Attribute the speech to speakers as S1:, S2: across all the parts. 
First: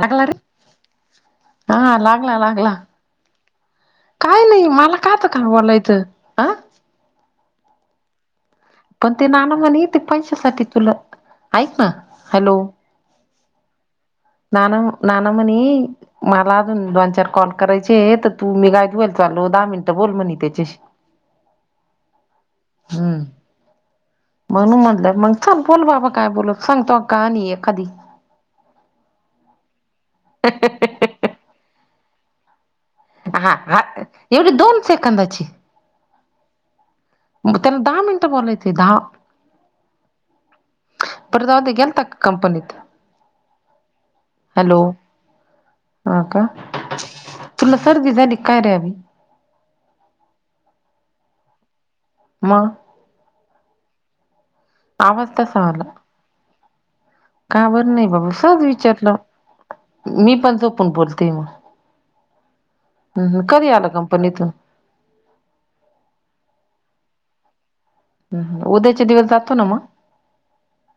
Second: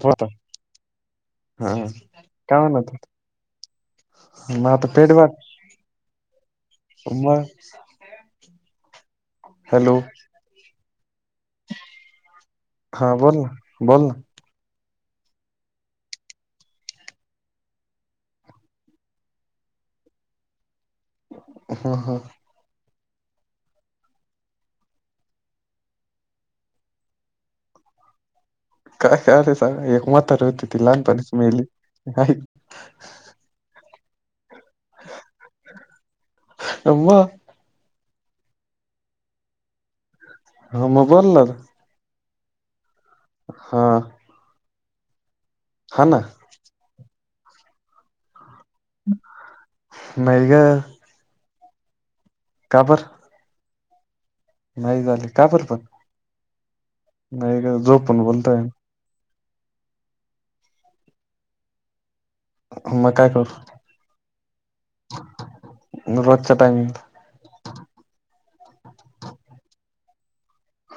S1: लागला
S2: होता
S1: रे हा लागला
S2: काय
S1: लागला.
S2: म्हणत
S1: काय
S2: होता
S1: नाही
S2: मग
S1: मला का आता थाबवलय इथं.
S2: मंग
S1: पण ते नाना म्हणे ते पंशासाठी तुला, ऐक ना हॅलो
S2: हां बोल ना बोल.
S1: नाना म्हण नाना म्हणी. मला अजून दोन चार कॉल करायचे आहे, तर तू मी गय धुल चालू दहा मिनिटं बोल म्हणे त्यांच्याशी ‌.
S2: हम्म
S1: हम्म. म्हणू म्हटलं मग थांब बोल बाबा काय बोलत सांग तो कहानी एखादी.
S2: काय अ रे संग एक म्हातारी होती ती लहानपणीच मेली.
S1: हा हा एवढी दोन सेकंदाची.
S2: मग
S1: त्याना दहा मिनिटं बोलयच ये दहा
S2: मग बोलला
S1: पर राहूदे गेलता का? कंपनीत.
S2: हा.
S1: हॅलो हा का तुला सर्दी झाली काय रे अभी?
S2: नाही ग.
S1: मग?
S2: का बर नाही
S1: आवाज
S2: झाली का
S1: तसा
S2: बरं?
S1: आला का बर नाही
S2: झोपून
S1: बाबा
S2: बोलतोय
S1: सहज विचारलं. मी पण झोपून बोलते मग,
S2: मग काय
S1: कधी
S2: करू
S1: आला कंपनीतून?
S2: रोजच्या टाइमिंग ला.
S1: हम हम उद्याच्या दिवस जातो ना मग?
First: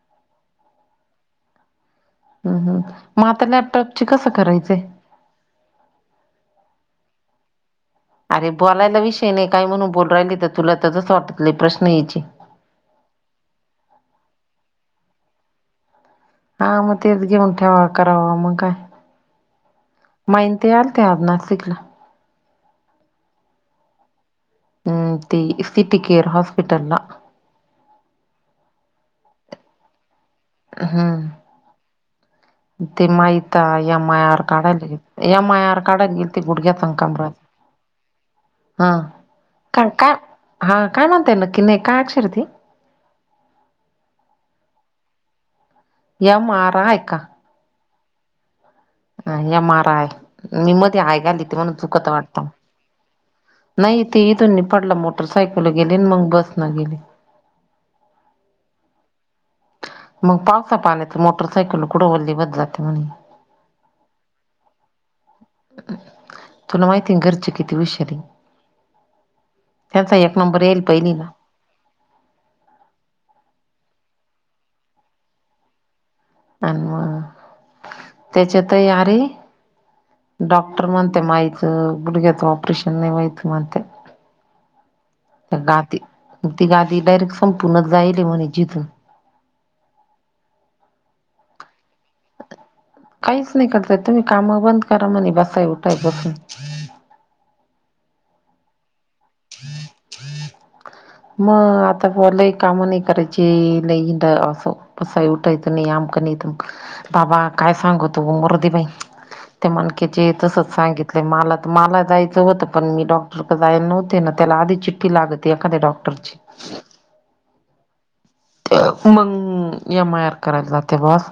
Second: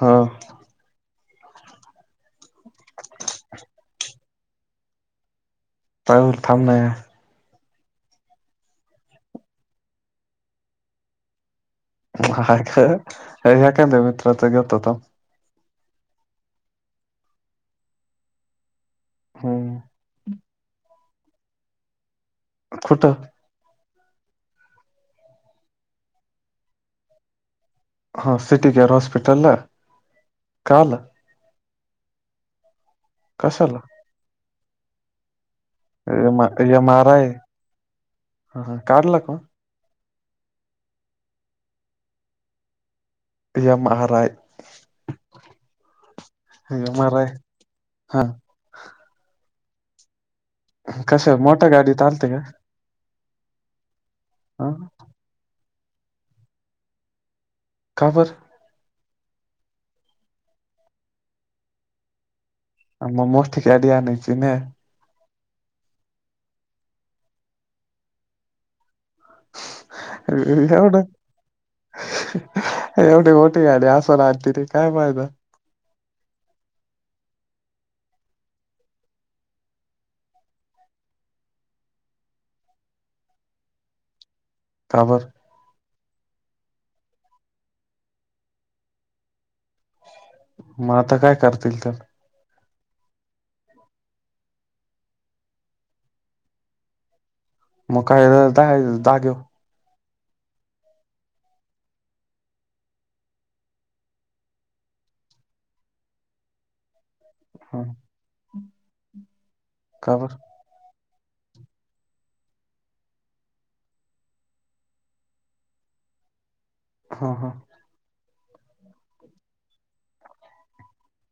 S2: हा.
S1: हम् हम मग आता लॅपटॉपची कसं करायचंय?
S2: [inaudible]
S1: [inaudible] अरे बोलायला विषय नाही काय म्हणून बोल राहिली तर तुला तसच वाटत प्रश्न हीचे.
S2: नाय ग एखाद्या मित्राच घेतो थांब. [inaudible]
S1: हा मग तेच गेऊं ठेवावा करावा म काय.
S2: हम.?
S1: माईन ते आल ते आज नाशिकला.
S2: कुठ?
S1: ह ती सीटीक केअर हॉस्पिटलला.
S2: हा सिटी केेअर हॉस्पिटल ला?
S1: हम. ते माहीता
S2: कशाला
S1: एम आर काढायला एम आर. काडा गिल्ती
S2: एम
S1: गुडग्या
S2: एम
S1: आन
S2: आर आय
S1: कमरचा हा. का काय हा काय म्हणताय नक्की नाही काय अक्षर ती?
S2: M R I M R I हा.
S1: एम आर आय मी मध्ये आय
S2: कशा
S1: घालीती
S2: मोठ्या
S1: म्हणून
S2: गाडीत
S1: चुकत
S2: आलते
S1: वाटत.
S2: का
S1: नाही ते इथूनी
S2: हा
S1: पडला मोटरसायकल गेली आणि मग बस न गेली.?
S2: का बर?
S1: मग पावसा पाण्याच मोटरसायकल कुड वली होत जतीली.
S2: आ म मोठी गाडी आणायची न.
S1: तुला माहिती आहे न घरची किती वुषार ये. नंबर येईल
S2: येवढं.
S1: पहिलीला
S2: एवढी गोठी गाडी असोन आणते री काय फायदा.
S1: आन म त्याच्यात हे अरे डॉक्टर मते माईच गुडग्यात ऑपरेशन नय होईत मते.
S2: का बर?
S1: त्या गादी ती गादी डायरेक्ट संपूर्णच जाईल म्हणे जिझुन.
S2: म आता काय करतील तर.
S1: काहीच नाही करताय तुम्ही कामं बंद करा म्हणे, बसाय उठाय बसून
S2: मग काय आता आहेतच जागेवर [unintelligible]
S1: [unintelligible] मग आता बुवा लई कामं नाही करायची, लई हिंड असं बसाय उठायचं नाही. आमकं नाही तमकं. बाबा काय सांगू तो मरू दे बाई ते
S2: का
S1: मणकेचे
S2: बर
S1: तसंच सांगित? लय मला तर मला जायचं होतं. पण मी डॉक्टर क जाय नव्हते. तेना त्याला आधीच चिठ्ठी लागते, एखाद्या डॉक्टरची.
S2: हा हा?
S1: मग एम आय आर करायला जाते बास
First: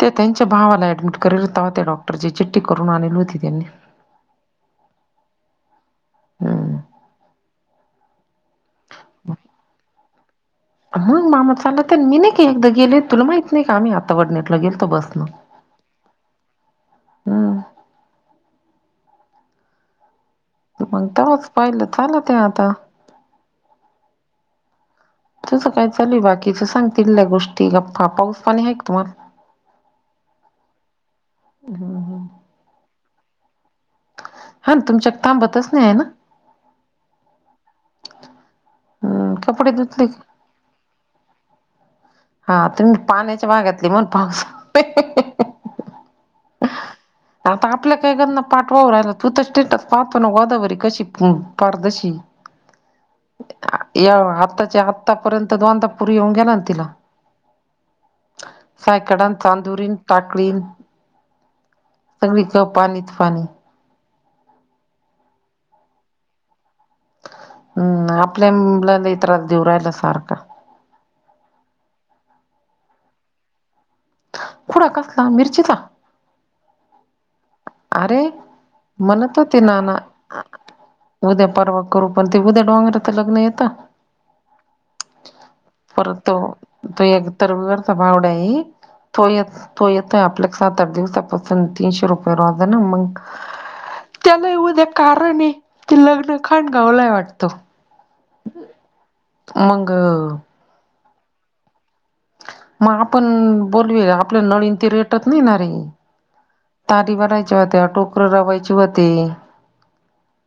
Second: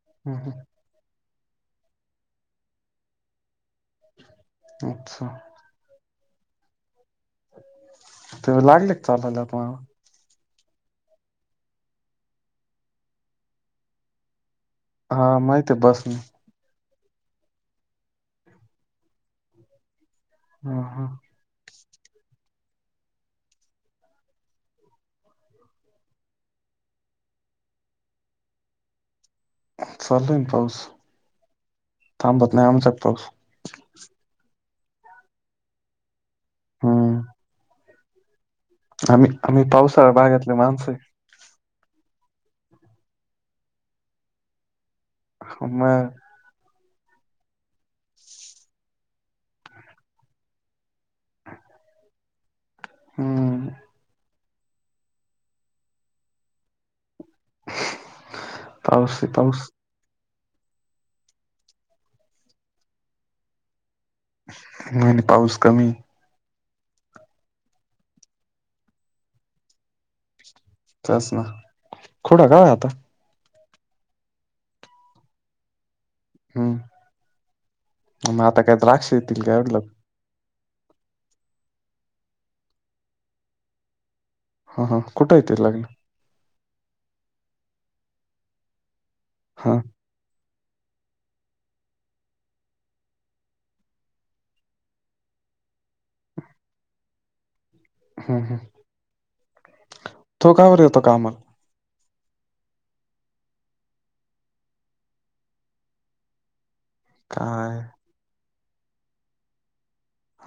S1: ते त्यांच्या भावाला ऍडमिट. करेल तेव्हा त्या डॉक्टरची चिठ्ठी करून आणेल होती त्यांनी,
S2: अच्छा,?
S1: हू.
S2: आता लागलेत चालायला बुवा.
S1: हा मामा चालते ना मी नाही का एकदा गेले तुला माहित नाही का, आम्ही आता वडनेरला. गेलतो बस?
S2: हा माहिती आहे बसनी.
S1: हम्म
S2: हा हा
S1: मग तवाच पाहिलं चालंत आहे आता. तसं काय चाल बाकीच सांगतील त्या गोष्टी गप्पा पाऊस पाणी आहे का तुम्हांला?
S2: चालू आहे ना पाऊस थांबत नाही आमच्यात पाऊस.
S1: हां ना तुमच्यात थांबतच नाही आहे ना.
S2: हूं? आम्ही
S1: हम्म
S2: आम्ही
S1: कपडे धुतले
S2: पावसाळ्या
S1: का?
S2: भागातले माणसं आहे?
S1: हा तुम्ही पाण्याच्या भागातली म्हनून पाऊस आहे.
S2: ह मग,
S1: [unintelligible] आता आपल्या काय करना पाठवाव राहिला तू तर स्टेटस पाहतो ना गोदावरी कशी पारदशी.
S2: हम्म
S1: या आताच्या आता पर्यंत दोनदा पूर येऊन गेला ना तिला.
S2: पाऊस
S1: सायकडा अन्
S2: पाऊस
S1: चांदूरी. टाकळीन सगळीकडं पाणीच पाणी.
S2: म्हणे पाऊस कमी आहे?
S1: हूं आपल्याना त्रास देवू राहिला सारखं.
S2: तेच ना खुडा काय आता,
S1: खुडा कसला मिरचीचा.
S2: हं,
S1: अरे म्हणत होते नाना? उद्या परवा करू पण ते उद्या डोंगरतं लग्न आहे येतं.
S2: हा हा कुठं आहे ते लग्न?
S1: परत तो तो एक तर रविवारचा भावड्या येई तो य य.
S2: हा
S1: येतोय आपल्या सात आठ दिवसापासून तीनशे रुपये रोजानं मंग, त्याला येऊद्या कारण आहे की लग्न खांडगावला हाय वाटतं.
S2: हूं हूं
S1: मग
S2: तो का बरं येतो कामाला.
S1: मग आपण बोलवूया आपल्या नळीन ते रेटत नाहीणारे? तारी भरायच्या
S2: काय
S1: होत्या, टोकरं रवायची होती.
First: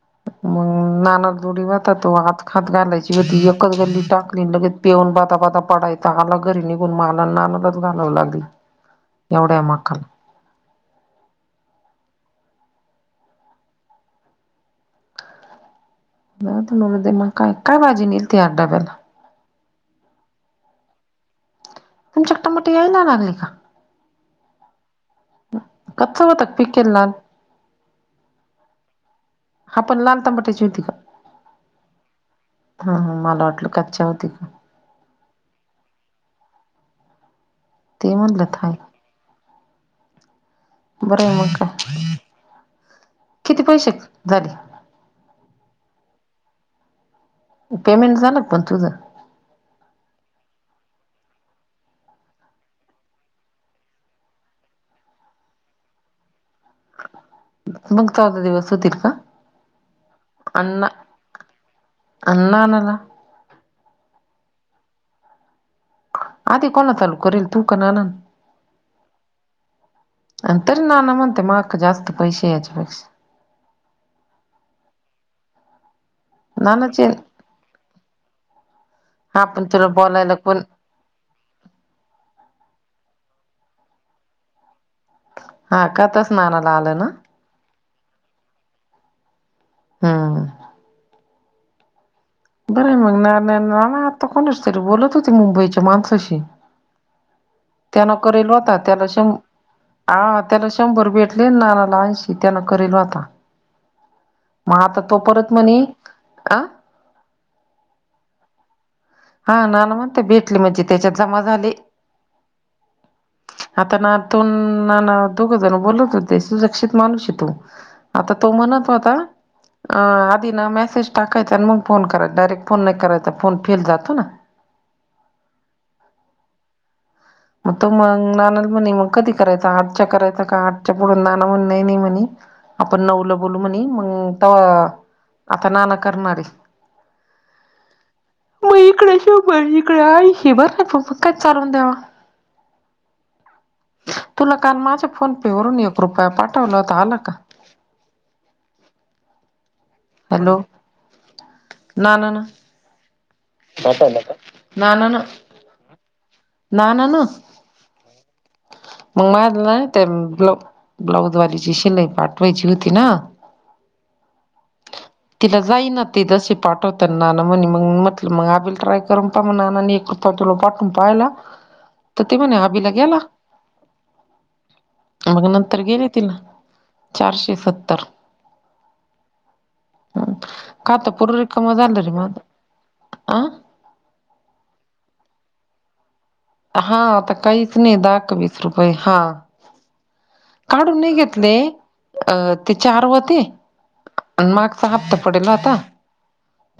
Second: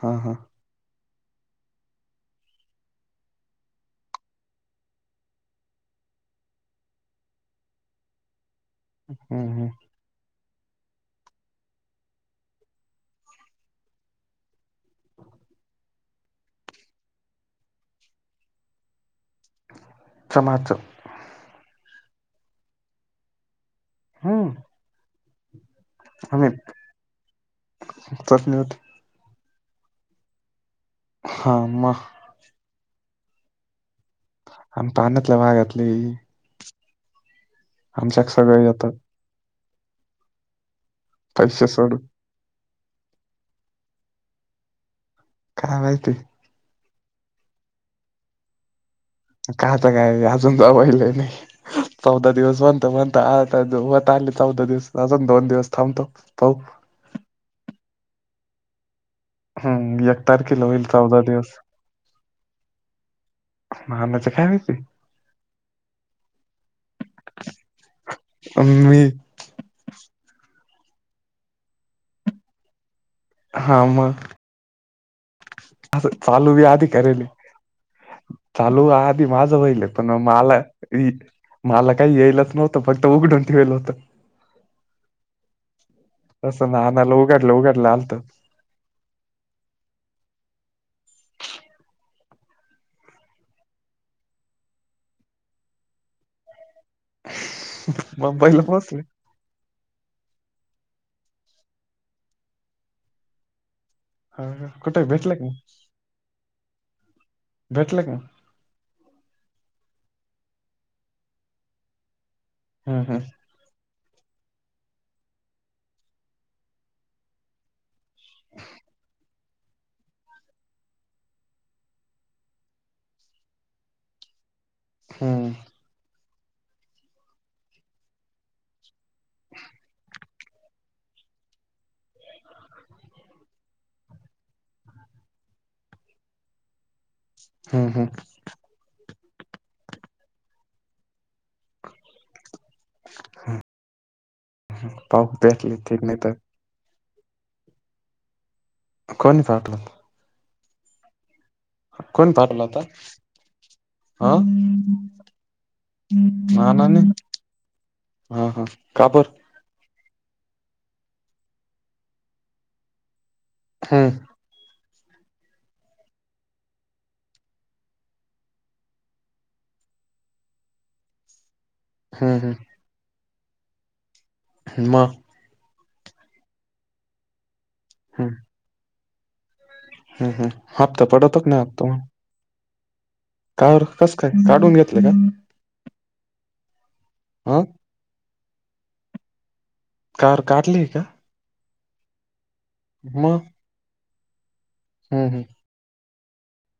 S2: हा हा.
S1: मग, नानाच्या जोडी होता, तो हात खात घालायची व्हती एकच गल्ली टाकली अन् लगेच पेऊन बदा बदा पडाय. त आला घरी निघून मला आणि नानालाच घालावं लागली? एवढ्या
S2: हम्म
S1: माकाला जावू दे मरु दे मग काय काय भाजी नेलती आज डब्याला?
S2: चमाच
S1: तुमच्या शकट मोठी आह [unintelligible]
S2: हम,
S1: कस होताक पिकल लाल?
S2: चटणी होती
S1: आपण लाल टमाट्याची.
S2: हा म?
S1: हा ह मला वाटलं खचावती का.
S2: वाघातली,
S1: ते
S2: आमच्या
S1: म्हणलं
S2: सगळं
S1: थाय
S2: येतं?
S1: बरं आहे मग
S2: पैसे सोडून
S1: किती झाले.
S2: काय वाजेत.
S1: पेमेंट झालं का पण तुझं.
S2: कायच काय अजून जा पहिल नाही. चौदा दिवस बणत म्हणता आता होत आले, चौदा दिवस अजून दोन दिवस थांबतो? [unintelligible]
S1: मग चौदा दिवस होतील का?
S2: हम् एक तारखेला होईल
S1: आणि
S2: चौदा दिवस.
S1: आणि नानाला
S2: [unintelligible]
S1: आधी कोण चालू करेल तू की ननंद?
S2: अन मी
S1: पण तरी नाना म्हणते मला जास्त पैसे याच्यापेक्षा.
S2: हा मग. असं चालू बी आधी
S1: नानाचे
S2: करेल चालू आध अदी
S1: हा
S2: माझ वहिल
S1: तुला
S2: पण
S1: बोलायला कोण
S2: मला मला काही यायलच नव्हतं फक्त उघडून ठेवालं होतं.
S1: हा का तस
S2: तसं
S1: आलं ना
S2: नानाला उघाडलं उघडलं आलत.
S1: हा बरं मग नाना नाना आता कोणीशी तरी बोलत होती मुंबईच्या माणसाशी. त्यांना
S2: मग
S1: करेल
S2: पहिलं
S1: होता
S2: पोहोचले
S1: त्याला श हा त्याला शंभर भेटले नाना ला ऐन्शी त्यांना करेल आता.
S2: हा, हा.
S1: मग आता
S2: कुठे
S1: तो
S2: भेटले का
S1: परत
S2: मग
S1: म्हणे अ
S2: भेटलं का?
S1: हा नाना म्हणते भेटले म्हणजे त्याच्यात जमा झाले.
S2: हम हम
S1: आता ना तो नाना दोघ जण बोलत होते सुरक्षित माणूस आहे तो. आता तो म्हणत होता. अ आधी ना मेसेज टाकायचा आणि मग फोन कराय डायरेक्ट फोन नाही करायचा फोन फेल जातो ना.
S2: हम्
S1: मग तो मग नाना म्हणे मग कधी करायचा आठच्या करायचा का आठच्या पुढं नाना म्हण नाही नाही म्हणे. आपण नऊ ला बोलू म्हणे मग तवा आता नाना करणारे
S2: हम् हम
S1: मग इकडे शंभर इकडे ऐन्शी हे बर नाही प म काय चालवून द्यावा. तुला काल माझ्या
S2: पाहू
S1: फोन पे
S2: भेटले
S1: वरून एक
S2: ठीक नाही
S1: रुपया
S2: तर
S1: पाठवला होता आला का?
S2: कोणी पाठवलं?
S1: हॅलो
S2: कोण
S1: नानान
S2: पाठवलं होता?
S1: नाना ना
S2: आ,
S1: नाना ना ना
S2: नानांनी?
S1: ना ना
S2: हा हा का बर
S1: मग माझ ना त्या ब्ला ब्लाउज वालीची शिलाई पाठवायची होती ना.
S2: हम्म
S1: तिला जाई ना ते तसे पाठवत नाना म्हणे मग म मग आपल ट्राय करून पहा मग नानांनी एक रुपया पाठवून पाहीला. तर ते
S2: हम्म
S1: म्हणे अभि ला गेला.
S2: मग
S1: मग नंतर गेले तिला चारशे सत्तर.
S2: हम हम् हम
S1: का
S2: हप्ता
S1: तर पूर
S2: पाठवतात ना
S1: रिकामं
S2: मग.
S1: झालं रे माझं आ
S2: काय रे कस काय काढून घेतलंय का?
S1: हा आता
S2: ह
S1: काहीच नाही, दहा का वीस रुपये हा
S2: कार काढली
S1: काढून
S2: का
S1: नाही घेत. अ ते चार
S2: मग
S1: होते. आणि मागचा हप्ता
S2: हम् हम
S1: पडेल होता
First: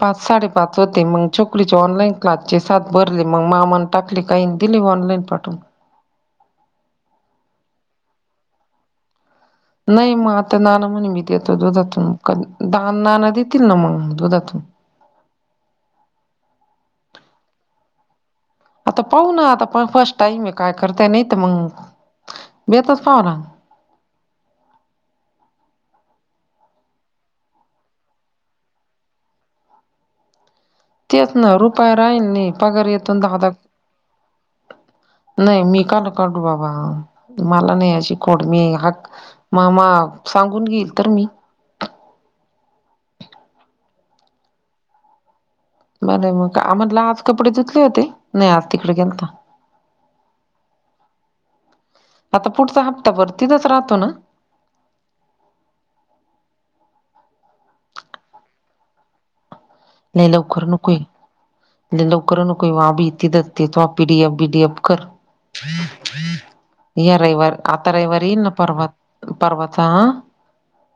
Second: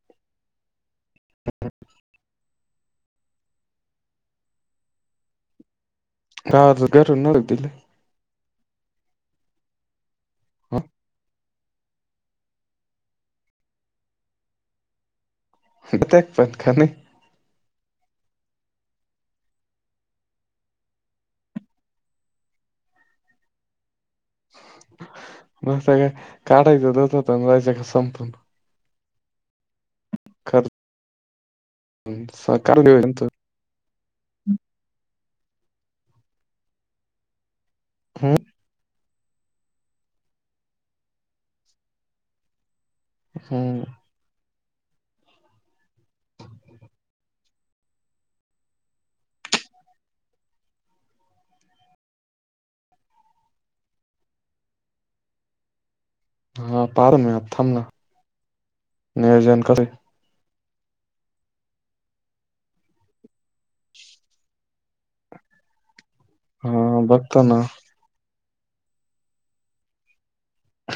S1: पाच साडेपाच. पाचव होते मंग कलीचे ऑनलाईन क्लांस चे सांथ भरले मगं मामा मनं टाकले. कांहीं दिली ऑनलाईन पाठवूंन.
S2: हां उद्यां नं मारती.
S1: नाहीं मंग आंता नाणं म्हंण मी देतो दुधातूंन दानं नाणं देतील नां मगं दुधातूंन
S2: हिडतेक पतं करं नाहीं तं.
S1: आंता पाहूंन नां आंता प फर्स्ट टाईम आहे कायं करतांय नाहीं तरं मंग बेतचं पाहनां.
S2: नस्तं कायं काढायचं देतात रायचं कां संपून. खातंय.
S1: तेचं नां रुपय राहील नाहीं पगांर
S2: काढून
S1: येतूंन दाहादां नाहीं मी कांल काढूं बाबां मलां नाहीं येतं.
S2: हम्
S1: चिकोड मी हां मामा सांगून घेईल तरं मी.
S2: हम्मं
S1: बरं मंग आम्हांला आंज कपडे धुतले होते नाहीं आंज तिकडे गेलं तरं. आंता पुढचां हप्तां भरतीथचं राहतो नां.
S2: हां पारं मगं आपणं थांम नां नियोजन करे
S1: नाहीं लवकरं नुक आहे लंय लवकरंनून को व बीती दसते तो आपलं P D F B D F करं. Three three.
S2: हा
S1: यां
S2: बघतो
S1: रविवारी
S2: ना
S1: आंता रविवारी येईल नां परवां परवांच्या.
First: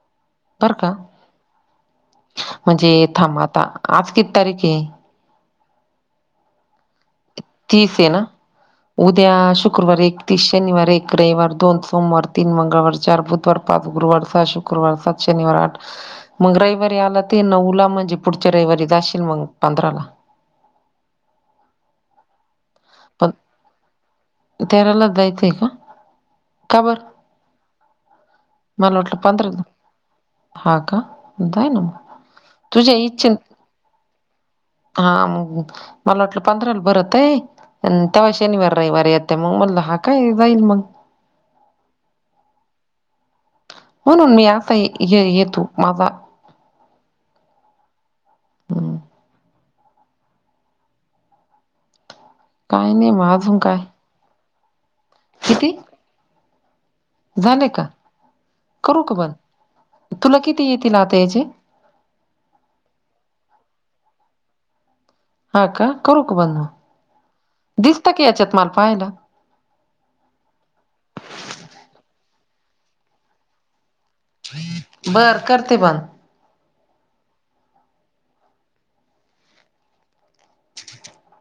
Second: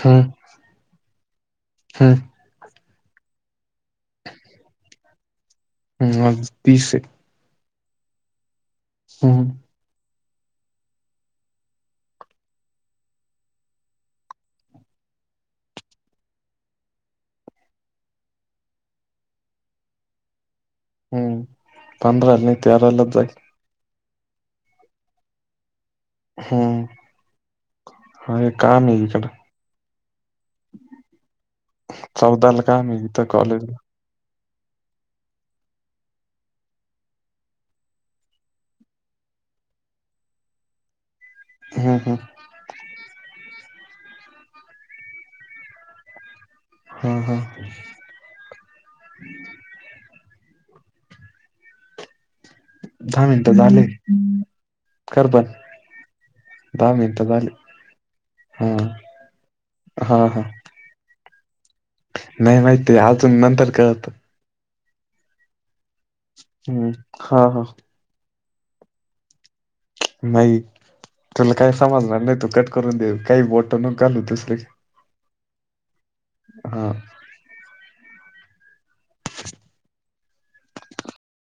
S2: हम्मं.
S1: बरं कां.
S2: हम्मं.
S1: म्हणजे थांब आंता आंज किती तारिक आहे.
S2: हम्मं आंज तीस आहे.
S1: तीस आहे नां उद्या
S2: हम्म
S1: शुक्रवारी एक. तीस शनिवार एक रविवार दोन सोमवार तीनं मंगळवार चार बुधवार पांच गुरुवार सहाशु. शुक्रवार सात शनिवार आठ मंग रविवारी आंला ते नऊ लां म्हणजे पुढच्यां रविवारी जाशील मंग पंधरा लां.
S2: हम्मं पंधराला नाहीं तेरालांच जाईल.
S1: तेरालां जाईल ते मगं.
S2: हम्म
S1: काबरं
S2: अरे काम
S1: मलां
S2: आहे
S1: वाटलं
S2: इकडं
S1: पधरा हां कां कायं गं नां मगं
S2: चौदाला काम
S1: तुझ्यां
S2: आहे इथं
S1: इच्छ
S2: कॉलेजला
S1: हां मंग मलां वाटलं पंधराला भरतं आहे. त्यां वायं शनिवार रविवार येते मंग म्हटलं हां कायं जाईल मंग.
S2: हं हं.
S1: म्हणूंन मी आंता येतो माझां.
S2: हम्मं हम्मं.
S1: हम्मं. काय नाही
S2: दहा
S1: मग
S2: मिनिटं
S1: अजून काय
S2: झाले, करं बंद.
S1: किती?
S2: दहा मिनिटं झाली
S1: झाले कां,
S2: हा
S1: करूं कां बंद, तुलां किती येतील आंता यांचे?
S2: नाहीं माहिती अजूंन, नंतर कळलं.
S1: हां कां, करूं कां बंद,
S2: हम्म हा हा
S1: दिसतं की यांच्यात मांल पाहांयला,
S2: नाहीं, तुलां कांहीं समजणांर नाहीं तूं कंट करूंन दे, कांहीं बोटं नको घालू तसले.
S1: बर करते बंद ह.